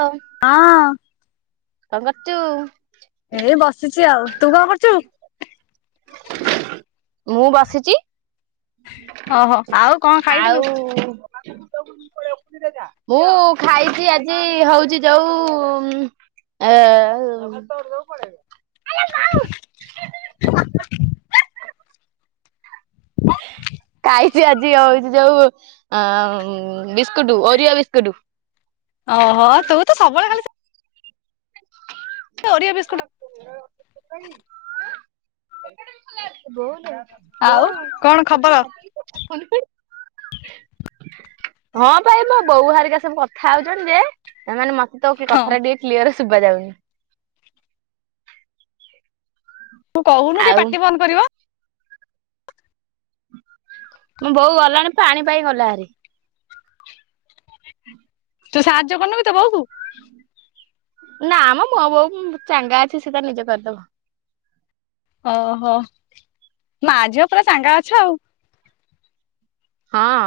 ହଁ। ହଁ। [unintelligible] କଣ କରଛୁ? ଏଇ ବସିଛି ଆଉ ତୁ କଣ କରୁଛୁ? ମୁଁ ବସିଛି। ଓହୋ ଆଉ କଣ ଖାଇଥିଲୁ ଆଉ ମୁଁ ଖାଇଛି ଆଜି ହଉଛି ଯୋଉ [unintelligible] [inaudible] ଖାଇଛି ଆଜି ହଉଛି ଯୋଉ ବିସ୍କୁଟ ଓରିଆ ବିସ୍କୁଟ। ଓହୋ ତୁ ତ ସବୁବେଳେ ଖାଲି ହ ଓରିଅ ବିସ୍କୁଟ [unintelligible] ବୋଉଲ ଆଉ ବୋଉ କଣ ଖବର ହଁ ପାଇବ ବୋଉ ହରିକା ସବୁ କଥା ହଉଛନ୍ତି ଯେ ସେମାନେ ମ ତ କି ହଁ କଥାଟ ଟିକେ କ୍ଲିୟର ଶୁବାଯାଉନି। ତୁ କହୁନୁ ଟିକେ ଆଉ ପାଟି ବନ୍ଦ କରିବ। ମୁଁ ବୋଉ ଗଲାଣି ପାଣି ପାଇଁ ଗଲାଣି। ତୁ ସାହାଯ୍ୟ କରିନୁ କି ତୋ ବୋଉ କୁ? ନା ମ ମୋ ବୋଉ ଚାଙ୍ଗା ଅଛି ସେ ତାର ନିଜେ କରିଦବ। ଓହୋ ମା ଝିଅ ପୁରା ଚାଙ୍ଗା ଅଛ ଆଉ। ହଁ।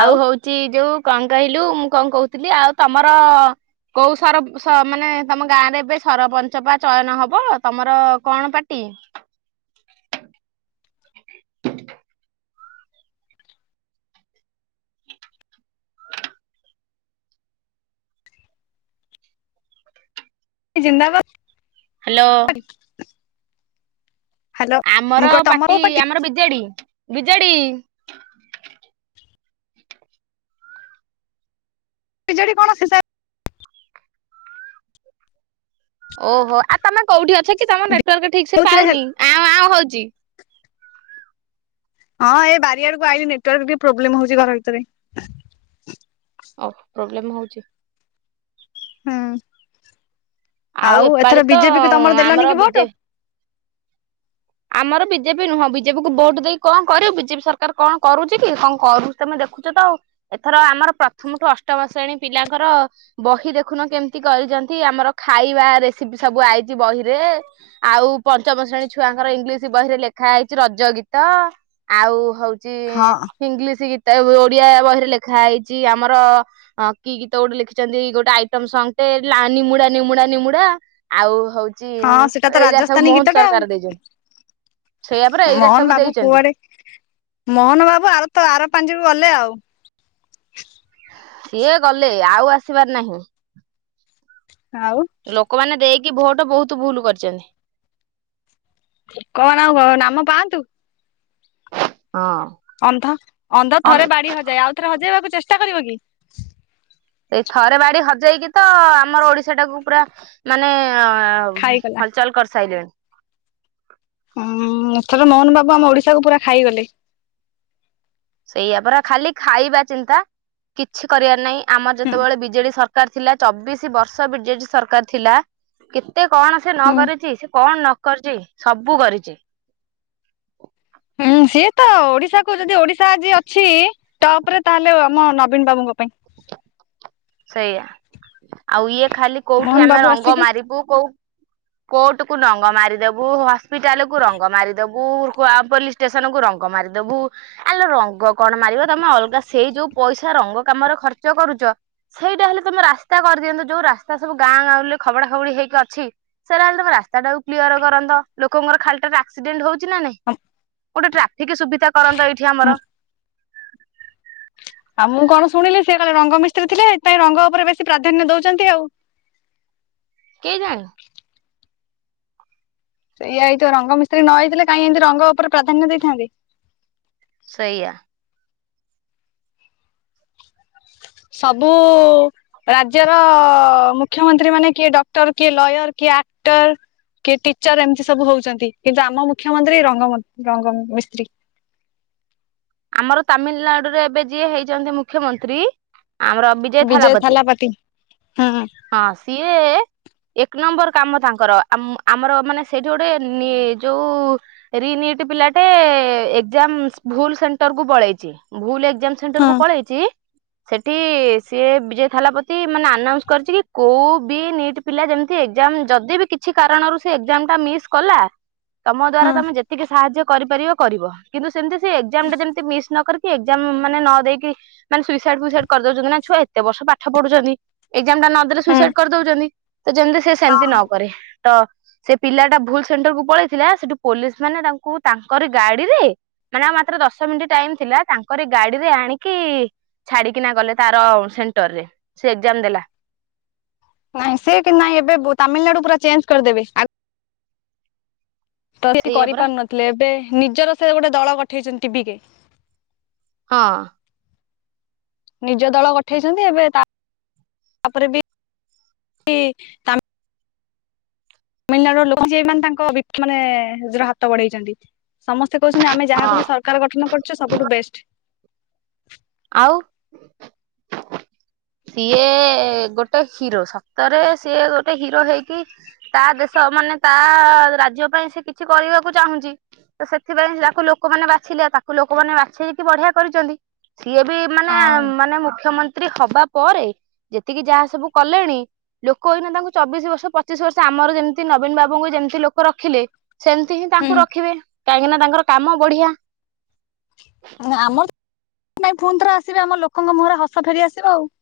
ଆଉ ହଉଛି ଯୋଉ କଣ କହିଲୁ ମୁଁ କଣ କହୁଥିଲି ଆଉ ତମର କୋଉ ସରପଞ୍ଚ ମାନେ ତମ ଗାଁ ରେ ଏବେ ସରପଞ୍ଚ ପା ଚୟନ ହବ, ତମର କଣ ପାର୍ଟି? ଜିନ୍ଦାବାଦ। ହ୍ୟାଲୋ। ହ୍ୟାଲୋ। ଆମର ମୁଁ କହ ତମ ପାର୍ଟି ବୋଉ ପା ଆମର ବିଜେଡି, ବିଜେଡ଼ି। ବିଜେଡି କଣ ଶେଷ ଓହୋଃ ଆଉ ତମେ କୋଉଠି ଅଛ କି? ତମ ନେଟୱାର୍କ ଠିକ ସେ କୋଉଥିରେ ହେ ପାଉନି ଆଉଁ ଆଉଁ ହଉଛି। ହଁ ଏ ବାରି ଆଡକୁ ଆଇଲି, ନେଟୱାର୍କ ବି ପ୍ରୋବ୍ଲେମ ହଉଛି ଘର ଭିତରେ। ଓଃ ପ୍ରୋବ୍ଲେମ୍ ହଉଛି। ହୁଁ ଆଉ ଏପାଳି ଏଥର ତ ବିଜେପିକୁୁ ତମର ଦେଲନି ଆମର କି ବିଜେ ଭୋଟ? ଆମର ବିଜେପି ନୁହଁ ବିଜେପି କୁ ଭୋଟ ଦେଇ କଣ କରିବୁ? ବିଜେପି ସରକାର କଣ କରୁଛି କି କଣ କରୁଛି? ତମେ ଦେଖୁଛ ତ ଆଉ। ଏଥର ଆମର ପ୍ରଥମଠୁ ଅଷ୍ଟମ ଶ୍ରେଣୀ ପିଲାଙ୍କର ବହି ଦେଖୁନ କେମିତି କରିଛନ୍ତି ଆମର ଖାଇବା ରେସିପି ସବୁ ଆଇଛି ବହିରେ। ଆଉ ପଞ୍ଚମ ଶ୍ରେଣୀ ଛୁଆ ତାଙ୍କର ଇଂଲିଶ ବହିରେ ଲେଖା ହେଇଛି ରଜ ଗୀତ ଆଉ ହଉଛି। ହଁ ଇଂଲିଶ ଗୀତ ଓଡିଆ ବହିରେ ଲେଖା ହେଇଛି ଆମର। ହଁ କି ଗୀତ ଗୋଟେ ଲେଖିଛନ୍ତି ଗୋଟେ ଆଇଟମ ସଙ୍ଗଟେ ଲା ନିମୁଡା ନିମୁଡା ନିମୁଡା। ଆଉ ହଉଛି ହଁ ସେଟା ତ ଏଇଟା ରାଜସ୍ଥାନୀ ସବୁ ଗୀତ ମୋହନ ଟା ଆଉ ସରକାର ଦେଇଛନ୍ତି। ସେଇଆପରା ଏଇରା ମୋହନ ସବୁ ବାବୁ ଦେଇଛନ୍ତି। କୁଆଡେ ମୋହନ ବାବୁ ଆର ତ ଆର ପାଞ୍ଜିରୁ ଗଲେ ଆଉ। ସିଏ ଗଲେ ଆଉ ଆସିବାର ନାହିଁ। ଆଉ। ଲୋକମାନେ ଦେଇକି ଭୋଟ ବହୁତ ଭୁଲ କରିଛନ୍ତି। କଣ ଆଉ କ ନାମ ପାଆନ୍ତୁ। ହଁ। ଅନ୍ଧ ଅନ୍ଧ ଥରେ ବାଡି ହଜାଏ ଆଉ ଥରେ ହଜେଇବାକୁ ଚେଷ୍ଟା କରିବ କି? ସେଇ ଥରେ ବାଡି ହଜେଇକି ତ ଆମର ଓଡିଶା ଟାକୁ ପୁରା ମାନେ ଏ ହ ଖାଇଗଲା ହଲଚଲ କରିସାରିଲେଣି। ହଁ ଏଥର ମୋହନ ବାବୁ ଆମ ଓଡିଶାକୁ ପୁରା ଖାଇଗଲେ। ସେଇଆପରା ଖାଲି ଖାଇବା ଚିନ୍ତା କିଛି କରିବାର ନାହିଁ, ଆମର ହୁଁ ଯେତେବେଳେ ବିଜେଡି ସର କାର ଥିଲା ଚବିଶି ବର୍ଷ ବିଜେଡି ସରକାର ଥିଲା, କେତେ କଣ ସେ ନ ହୁଁ କରିଛି ସେ କଣ ନ କରିଛି ସବୁ କରିଛି। ହୁଁ ସିଏ ତ ଓଡିଶା କୁ ଯଦି ଓଡିଶା ଆଜି ଅଛି ତାଉପରେ ତାହେଲେ ଆମ ନବୀନ ବାବୁଙ୍କ ପା ସେଇଆ ଆଉ ଇଏ ଖାଲି କୋଉଠି ମୋହନ ଆମେ ବାବୁ ରଙ୍ଗ ଆସିକି ମାରିବୁ କୋଉ କୋର୍ଟ କୁ ରଙ୍ଗ ମାରିଦବୁ, ହସ୍ପିଟାଲ କୁ ରଙ୍ଗ ମାରିଦବୁ, ପୋଲିସ ଷ୍ଟେସନ କୁ ରଙ୍ଗ ମାରିଦବୁ ଆଲୋ ରଙ୍ଗ କଣ ମାରିବ? ତମେ ଅଲଗା ସେଇ ଯୋଉ ପଇସା ରଙ୍ଗ କାମରେ ଖର୍ଚ୍ଚ କରୁଛ, ସେଇଟା ହେଲେ ତମେ ରାସ୍ତା କରିଦିଅନ୍ତ, ଯୋଉ ରାସ୍ତା ସବୁ ଗାଁ ଗାଁଉଲିରେ ଖବଡା ଖବଡି ହେଇକି ଅଛି, ସେଇଟା ହେଲେ ତମେ ରାସ୍ତା ଟାକୁ କ୍ଲିୟର କରନ୍ତ ଲୋକଙ୍କର ଖାଲିଟାରେ ଆକ୍ସିଡେଣ୍ଟ ହଉଛି। ଛିନା ନାଇଁ ଗୋଟେ ଟ୍ରାଫିକ ସୁବିଧା କରନ୍ତ ଏଇଠି ଆମର। ଆଉ ମୁଁ କଣ ଶୁିଣିଲି ସିଏ କାଳେ ରଙ୍ଗ ମିସ୍ତ୍ରୀ ଥିଲେ, ସେଥିପାଇଁ ରଙ୍ଗ ଉପରେ ବେଶୀ ପ୍ରାଧାନ୍ୟ ଦଉଛନ୍ତି ଆଉ। କେଇଜାଣି? ସେଇଆ ହେଇଥିବ ରଙ୍ଗ ମିସ୍ତ୍ରୀ ନ ହେଇଥିଲେ କାଇଁ ଏମିତି ରଙ୍ଗ ଉପରେ ପ୍ରାଧାନ୍ୟ ଦେଇଥାନ୍ତେ। ସେଇଆ। ସବୁ ରାଜ୍ୟର ଅ ମୁଖ୍ୟମନ୍ତ୍ରୀ ମାନେ କିଏ ଡକ୍ଟର, କିଏ ଲୟର, କିଏ ଆକ୍ଟର, କି ଟିଚର ଏମିତି ସବୁ ହଉଛନ୍ତି, କିନ୍ତୁ ଆମ ମୁଖ୍ୟମନ୍ତ୍ରୀ ରଙ୍ଗ ରଙ୍ଗ ମିସ୍ତ୍ରୀ। ଆମର ତାମିଲନାଡୁରେ ଏବେ ଯିଏ ହେଇଛନ୍ତି ମୁଖ୍ୟମନ୍ତ୍ରୀ ଆମର ବିଜୟ ଥାଲାପତି। ହୁଁ ହୁଁ। ହଁ ସିଏ ଏକ ନମ୍ବର କାମ ତାଙ୍କର ଆମ ଆମର ମାନେ ସେଇଠି ଗୋଟେ ନି ଯୋଉ ରିନ୍ ଇଟି ପିଲାଟେ ଏକ୍ସ୍ରାମ ଭୁଲ ସେଣ୍ଟର କୁ ପଳେଇଚି ଭୁଲ ଏକ୍ସ୍ରାମ୍ ସେ ହଁ ସେଣ୍ଟରକୁ ପଳେଇଚି ସେଠି ସିଏ ବିଜୟ ଥାଲା ପତି ମାନେ ଆନାଉଁସ କରିଚି କି କୋଉ ବି ନିଟ୍ ପିଲା ଯେମିତି ଏକ୍ସାଂ ଯଦି ବି କିଛି କାରଣରୁ ସେ ଏକ୍ସାମଟା ମିସ୍ କଲା ତମ ଦ୍ଵାରା ହଁ ତମେ ଯେତିକି ସାହାଯ୍ୟ କରିପାରିବ କରିବ କିନ୍ତୁ ସେମିତି ସେ ଏକ୍ସାଁ ଟା ଯେମିତି ମିସ୍ ନ କରୁ ଏକ୍ସା ମାନେ ନ ଦେଇକି ମାନେ ସୁଇସାଇଟ ଫୁଇସାଇଟ କରିଦଉଛନ୍ତି ନା ଛୁଆ ଏତେ ବର୍ଷ ପାଠ ପଢୁଛନ୍ତି। ଏକ୍ସା ଟା ନଦେଲେ ହଁ ସୁଇସାଇଡ କରି ଦଉଛନ୍ତି ତ ଯେମିତି ସେ ସେମିତି ନ ହଁ କରେ। ତ ସେ ପିଲା ଟା ଭୁଲ ସେଣ୍ଟର କୁ ପଳେଇଥିଲା ସେଠୁ ପୋଲିସ ମାନେ ତାଙ୍କୁ ତାଙ୍କରି ଗାଡିରେ ମାନେ ଆଉ ମାତ୍ର ଦଶ ମିନିଟ ଟାଇମ ଥିଲା ତାଙ୍କରି ଗାଡିରେ ଆଣିକି ଛାଡିକିନା ଗଲେ ତାର ସେଣ୍ଟର ରେ ସେ ଏକ୍ସାମ ଦେଲା। ନାଇଁ ସେ କି ନାଇଁ ଏବେ ତାମିଲନାଡୁ ପୁରା ଚେଞ୍ଜ କରିଦେବେ ଆ ତ ସେ ସେଇଆ ପରା କରିପାରୁ ନଥିଲେ ଏବେ ନିଜର ସେ ଗୋଟେ ଦଳ ଗଠେଇଛନ୍ତି ଟିଭିିରେ ହଁ। ନିଜ ଦଳ ଗଠେଇଛନ୍ତି ଏବେ ତା ତାପରେ ବି ତାମି ତାମିଲନାଡୁ ର ଲୋକ ଯିଏ ମାନେ ତାଙ୍କ ମାନେ ନିଜର ହାତ ବଢେଇଛନ୍ତି। ସମସ୍ତେ କହୁଛନ୍ତି ଆମେ ହଁ ଯାହାକୁ ବି ସରକାର ଗଠନ କରିଚୁ ସବୁଠୁ ବେଷ୍ଟ। ଆଉ ସିଏ ଗୋଟେ ହିରୋ ସତରେ ସିଏ ଗୋଟେ ହିରୋ ହେଇକି ତା ଦେଶ ମାନେ ତା ରାଜ୍ୟ ପାଇଁ ସେ କିଛି କରିବାକୁ ଚାହୁଁଚି। ତ ସେଥିପାଇଁ ତାକୁ ଲୋକମାନେ ବାଛିଲେ ତାକୁ ଲୋକମାନେ ବାଛେଇକି ବଢିଆ କରିଛନ୍ତି। ସିଏ ବି ମାନେ ହଁ ମାନେ ମୁଖ୍ୟମନ୍ତ୍ରୀ ହବା ପରେ ଯେତିକି ଯାହା ସବୁ କଲେଣି ଲୋକ ଏଇନେ ତାଙ୍କୁ ଚବିଶ ବର୍ଷ ପଚିଶ ବର୍ଷ ଆମର ଯେମିତି ନବୀନ ବାବୁଙ୍କୁ ଯେମିତି ଲୋକ ରଖିଲେ, ସେମିତି ହିଁ ତାଙ୍କୁ ହୁଁ ରଖିବେ କାହିଁକିନା ତାଙ୍କର କାମ ବଢିଆ। ଆମର ପୁଣି ଥରେ ଆସିବେ ଆମ ଲୋକଙ୍କ ମୁହଁରେ ହସ ଫେରି ଆସିବ ଆଉ।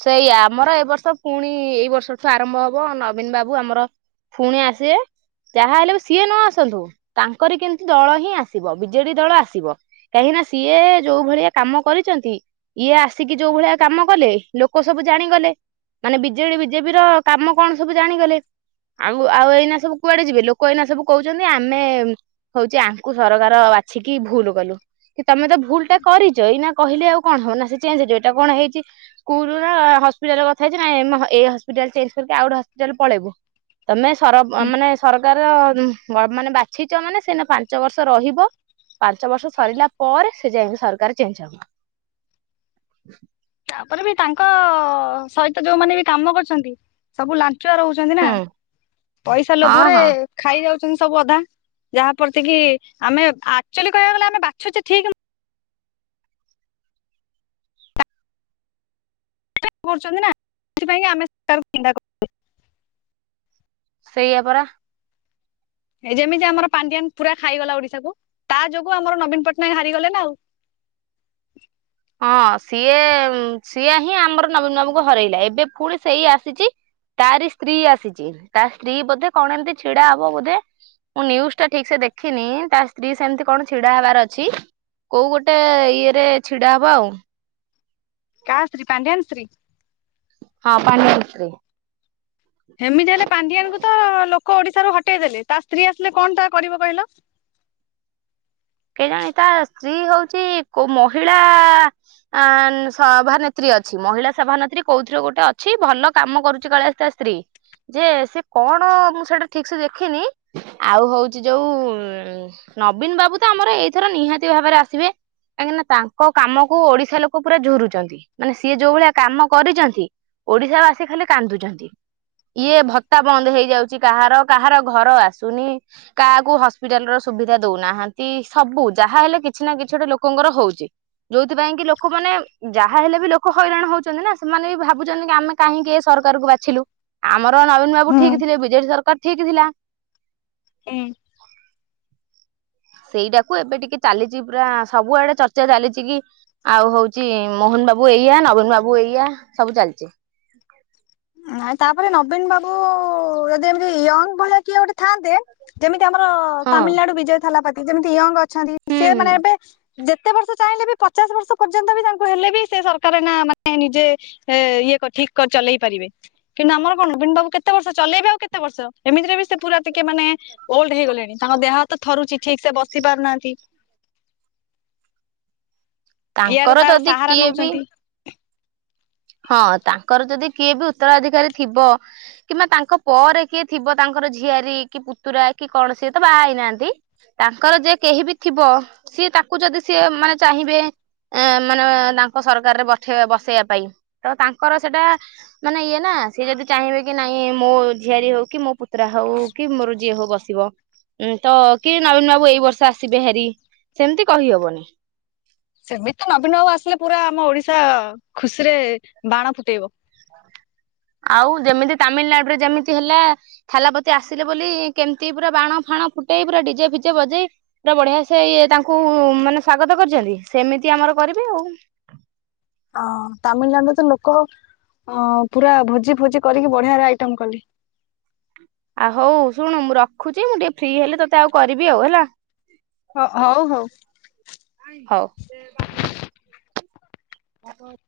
ସେଇଆ ଆମର ଏ ବର୍ଷ ପୁଣି ଏଇ ବର୍ଷଠୁ ଆରମ୍ଭ ହବ ନବୀନ ବାବୁ ଆମର ଫୁଣି ଆସିବେ। ଯାହା ହେଲେ ବି ସିଏ ନ ଆସନ୍ତୁ ତାଙ୍କରି କିନ୍ତୁ ଦଳ ହିଁ ଆସିବ ବିଜେଡି ଦଳ ଆସିବ। କାହିଁକି ନା ସିଏ ଯୋଉ ଭଳିଆ କାମ କରିଚନ୍ତି ଇଏ ଆସିକି ଯୋଉ ଭଳିଆ କାମ କଲେ। ଲୋକ ସବୁ ଜାଣିଗଲେ ମାନେ ବିଜେଡି ବିଜେପି ର କାମ କଣ ସବୁ ଜାଣିଗଲେ। ଆଉ ଆଉ ଏଇନା ସବୁ କୁଆଡେ ଯିବେ ଲୋକ ଏଇନା ସବୁ କହୁଛନ୍ତି ଆମେ ହଉଛି ଆଙ୍କୁ ସରକାର ବାଛିକି ଭୁଲ କଲୁ। କି ତମେ ତ ଭୁଲ ଟେ କରିଛ ଏଇ ନା କହିଲେ ଆଉ କଣ ହବ ନା ସେ ଚେଞ୍ଜ ହେଇଯିବେ ଏଇଟା କଣ ହେଇଛି ସ୍କୁଲର ହସ୍ପିଟାଲ କଥା ହେଇଛି ନା ଏଇ ହସ୍ପିଟାଲ ଚେଞ୍ଜ କରିକି ଆଉ ଗୋଟେ ହସ୍ପିଟାଲ ପଳେଇବୁ। ତମେ ସର ହୁଁ ମାନେ ସରକାର ମାନେ ବାଛିଛ ମାନେ ସେ ଏଇନେ ପାଞ୍ଚ ବର୍ଷ ରହିବ। ପାଞ୍ଚ ବର୍ଷ ସରିଲା ପରେ ସେ ଯାଇଁକି ସରକାର ଚେଞ୍ଜ ହବ। ତାପରେ ବି ତାଙ୍କ ସହିତ ଯୋଉମାନେ ବି କାମ କରୁଛନ୍ତି ସବୁ ଲାଞ୍ଚୁଆ ରହୁ ନା ହୁଁ ପଇସା ହଁ ଲୋଭରେ ହଁ ଖାଇ ଯାଉଛନ୍ତି ସବୁ ଅଧା ଯାହାପ୍ରତି କି ଆମେ ଆକଚୁଆଲି କହିବାକୁ ଗଲେ ଆମେ ବାଛୁଛେ ଠିକ କରୁଛନ୍ତି ନା ସେଥିପାଇଁ ଆମେ [inaudible] ସେଇଆ ପରା। ଏ ଯେମିତି ଆମର ପାଣ୍ଡିଆନ ପୁରା ଖାଇଗଲା ଓଡିଶାକୁ ତା ଯୋଗୁ ଆମର ନବୀନ ପଟ୍ଟନାୟକ ହାରିଗଲେ ନା ଆଉ। ହଁ ସିଏ ସିଏ ହିଁ ଆମର ନବୀନ ବାବୁଙ୍କୁ ହରେଇଲା ଏବେ ଫୁଣି ସେଇ ଆସିଛି। ତାରି ସ୍ତ୍ରୀ ଆସିଛି ତା ସ୍ତ୍ରୀ ବୋଧେ କଣ ଏମିତି ଛିଡା ହବ ବୋଧେ। ମୁଁ ନ୍ୟୁଜ ଟା ଠିକ ସେ ଦେଖିନି ତା ସ୍ତ୍ରୀ ସେମିତି କଣ ଛିଡା ହେବାର ଅଛି। କୋଉ ଗୋଟେ ଇଏରେ ଛିଡା ହବ ଆଉ। କା ସ୍ତ୍ରୀ ପାଣ୍ଡିଆନ ସ୍ତ୍ରୀ। ହଁ ପାଣ୍ଡିଆନ ସ୍ତ୍ରୀ। ହେମିତି ହେଲେ ପାଣ୍ଡିଆନାକୁ ତ ଲୋକ ଓଡିଶାରୁ ହଟେଇ ଦେଲେ ତା ସ୍ତ୍ରୀ ଆସିଲେ କଣ ଟା କରିବ କହିଲ। କେ ଜାଣି ତା ସ୍ତ୍ରୀ ହଉଛି କଉ ମହିଳା ଆ ସଭାନେତ୍ରୀ ଅଛି ମହିଳା ସଭାନେତ୍ରୀ କୋଉଥିରେ ଗୋଟେ ଅଛି ଭଲ କାମ କରୁଛି କାଳେ ତା ସ୍ତ୍ରୀ। ଯେ ସେ କଣ ମୁଁ ସେଇଟା ଠିକ୍ ସେ ଦେଖିନି ଆଉ ହଉଛି ଯୋଉ ନବୀନ ବାବୁ ତ ଆମର ଏଇଥର ନିହାତି ଭାବରେ ଆସିବେ। କାହିଁକି ନା ତାଙ୍କ କାମ କୁ ଓଡିଶା ଲୋକ ପୁରା ଝୁରୁଛନ୍ତି ମାନେ ସିଏ ଯୋଉ ଭଳିଆ କାମ କରିଚନ୍ତି। ଓଡିଶା ବାସୀ ଖାଲି କାନ୍ଦୁଚନ୍ତି। କିଏ ଭତ୍ତା ବନ୍ଦ ହେଇଯାଉଛି କାହାର କାହାର ଘର ଆସୁନି। କାହାକୁ ହସ୍ପିଟାଲ ର ସୁବିଧା ଦଉନାହା ନ୍ତି ସବୁ ଯାହା ହେଲେ କିଛି ନା କିଛି ଗୋଟେ ଲୋକଙ୍କର ହଉଛି। ଯୋଉଥିପାଇଁ କି ଲୋକମାନେ ଯାହା ହେଲେ ବି ଲୋକ ହଇରାଣ ହଉଛନ୍ତି ନା ସେମାନେ ବି ଭାବୁଛନ୍ତି କି ଆମେ କାହିଁକି ଏ ସରକାର କୁ ବାଛିଲୁ ଆମର ନବୀନ ବାବୁ ହୁଁ ଠିକ୍ ଥିଲେ ବିଜେଡି ସରକାର ଠିକ୍ ଥିଲା। ହୁଁ। ସେଇଟାକୁ ଏବେ ଟିକେ ଚାଲିଛି ପୁରା ସବୁଆଡେ ଚର୍ଚ୍ଚା ଚାଲିଚି କି ଆଉ ହଉଛି ମୋହନ ବାବୁ ଏଇଆ ନବୀନ ବାବୁ ଏଇଆ ସବୁ ଚାଲିଚି। ନାଇ ତାପରେ ନବୀନ ବାବୁ ଯଦି ଏମିତି ୟଙ୍ଗ ଭଳିଆ କିଏ ଗୋଟେ ଥାଆନ୍ତେ ଯେମିତି ଆମର ତାମିଲନାଡୁ ବିଜୟ ଥାଲାପାତି ଯେମିତି ୟଙ୍ଗ ଅଛନ୍ତି ସେ ମାନେ ହଁ। ଏବେ ଯେତେ ବର୍ଷ ଚାହିଁଲେ ବି ପଚାଶ ବର୍ଷ ପର୍ଯ୍ୟନ୍ତ ବି ତାଙ୍କୁ ହେଲେ ବି ସେ ସରକାର ନା ମାନେ ନିଜେ ଇଏ କ ଠିକ କରି ଚଲେଇ ପାରିବେ କିନ୍ତୁ ଆମର କଣ ନବୀନ ବାବୁ କେତେ ବର୍ଷ ଚଲେଇବେ ଆଉ କେତେ ବର୍ଷ ଏମିତିରେ ବି ସେ ପୁରା ଟିକେ ମାନେ [unintelligible] ହେଇଗଲେଣି ତାଙ୍କ ଦେହ ତ ଥରୁଛି ଠିକ୍ ସେ ବସି ପାରୁନାହାନ୍ତି। ଇଆର ତାଙ୍କର ତାର ଯଦି ସାହାରା କିଏ ବି ନଉଛନ୍ତି ହଁ ତାଙ୍କର ଯଦି କିଏ ବି ଉତ୍ତରାଧିକାରୀ ଥିବ। କିମ୍ବା ତାଙ୍କ ପରେ କିଏ ଥିବ ତାଙ୍କର ଝିଆରୀ କି ପୁତୁରା କି କଣ ସିଏ ତ ବାହା ହେଇନାହାନ୍ତି। ତାଙ୍କର ଯେ କେହି ବି ଥିବ ସିଏ ତାକୁ ଯଦି ସିଏ ମାନେ ଚାହିଁବେ ଏ ମାନେ ତାଙ୍କ ସରକାରରେ ପଠେଇବେ ବସେଇବା ପାଇଁ ତ ତାଙ୍କର ସେଟା ମାନେ ଇଏ ନା ସିଏ ଯଦି ଚାହିଁବେ କି ନାଇଁ ମୋ ଝିଆରୀ ହଉ କି ମୋ ପୁତୁରା ହଉ କି ମୋର ଯିଏ ହଉ ବସିବ। ଉଁ ତ କିଏ ନବୀନ ବାବୁ ଏଇ ବର୍ଷ ଆସିବେ ହାରି, ସେମିତି କହିହବନି ସେମିତି ତ ନବୀନ ବାବୁ ଆସିଲେ ପୁରା ଆମ ଓଡିଶା ଖୁସିରେ ବାଣ ଫୁଟେଇବ। ଆଉ ଯେମିତି ତାମିଲନାଡୁରେ ଯେମିତି ହେଲା ଥାଲାପତି ଆସିଲେ ବୋଲି କେମିତି ପୁରା ବାଣ ଫାଣ ଫୁଟେଇ ପୁରା ଡିଜେ ଫିଜେ ବଜେଇ ପୁରା ବଢିଆ ସେ ଇଏ ତାଙ୍କୁ ମାନେ ସ୍ଵାଗତ କରିଛନ୍ତି। ସେମିତି ଆମର କରିବେ ଆଉ। ଅ ତାମିଲନାଡୁ ରେ ତ ଲୋକ ଅ ପୁରା ଭୋଜି ଫୋଜି କରିକି ବଢିଆରେ ଆଇଟମ୍ କଲେ। ଆଉ ହଉ ଶୁଣୁ ମୁଁ ରଖୁଛି। ମୁଁ ଟିକେ ଫ୍ରି ହେଲେ ତତେ ଆଉ କରିବି ହେଲା। ହ ହଉ ହଉ। ହଉ। ଆ [inaudible]